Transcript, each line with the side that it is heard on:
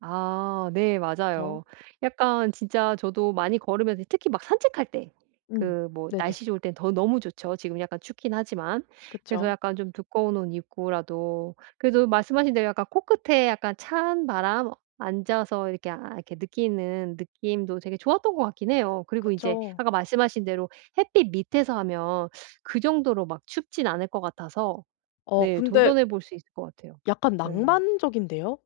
right: 아. 네
left: 그쵸.
right: 맞아요. 약간 진짜 저도 많이 걸으면서 이 특히 막 산책할 때
left: 음.
right: 그 뭐
left: 네네.
right: 날씨 좋을 땐 더 너무 좋죠 지금 약간 춥긴 하지만. 그래서
left: 그쵸.
right: 약간 좀 두꺼운 옷 입고라도 그래도 말씀하신 대로 약간 코끝에 약간 찬바람 앉아서 이렇게 아 이렇게 느끼는 느낌도 되게 좋았던 것 같긴 해요. 그리고 이제
left: 그쵸.
right: 아까 말씀하신 대로 햇빛 밑에서 하면 그 정도로 막 춥진 않을 것 같아서
left: 어
right: 네
left: 근데
right: 도전해 볼 수 있을 것 같아요.
left: 약간
right: 네.
left: 낭만적인데요.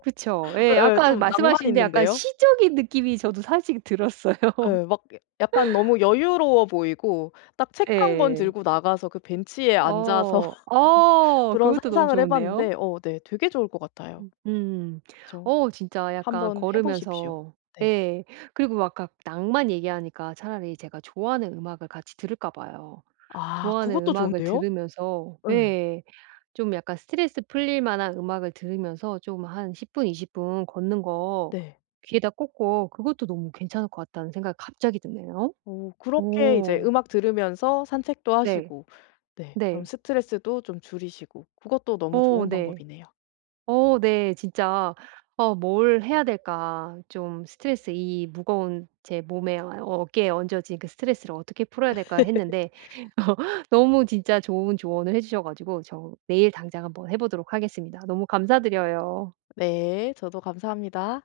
right: 그쵸? 예
left: 예예.
right: 아까
left: 좀 낭만이
right: 말씀하시는데 약간
left: 있는데요.
right: 시적인 느낌이
left: 어.
right: 저도 사실 들었어요.
left: 예. 막 약 약간 너무 여유로워 보이고 딱 책 1 권
right: 예.
left: 들고 나가서 그 벤치에 앉아서
right: 어.
left: 어
right: 어.
left: 그런
right: 그것도 너무
left: 상상을 해
right: 좋은데요.
left: 봤는데 어 네 되게 좋을 것 같아요.
right: 음 음.
left: 그쵸.
right: 어 진짜 약간
left: 한번 해 보십시오.
right: 걸으면서
left: 네.
right: 예 그리고 막 아까 낭만 얘기하니까 차라리 제가 좋아하는 음악을 같이 들을까 봐요.
left: 아.
right: 좋아하는
left: 그것도
right: 음악을
left: 좋은데요?
right: 들으면서
left: 예.
right: 예 좀 약간 스트레스 풀릴 만한 음악을 들으면서 좀 한 10 분, 20 분 걷는 거
left: 네.
right: 귀에다 꽂고 그것도 너무 괜찮을 것 같다는 생각이 갑자기 드네요.
left: 어. 그렇게 이제
right: 오.
left: 음악 들으면서 산책도
right: 네.
left: 하시고 네 그럼
right: 네.
left: 스트레스도 좀 줄이시고 그것도 너무
right: 어
left: 좋은
right: 네.
left: 방법이네요.
right: 어 네. 진짜 어 뭘 해야 될까 좀 스트레스 이 무거운 제 몸에 어 어깨에 얹어진 그 스트레스를 어떻게 풀어야 될까 했는데 어 너무 진짜 좋은 조언을 해 주셔 가지고 저 내일 당장 한번 해 보도록 하겠습니다. 너무 감사드려요.
left: 네. 저도 감사합니다.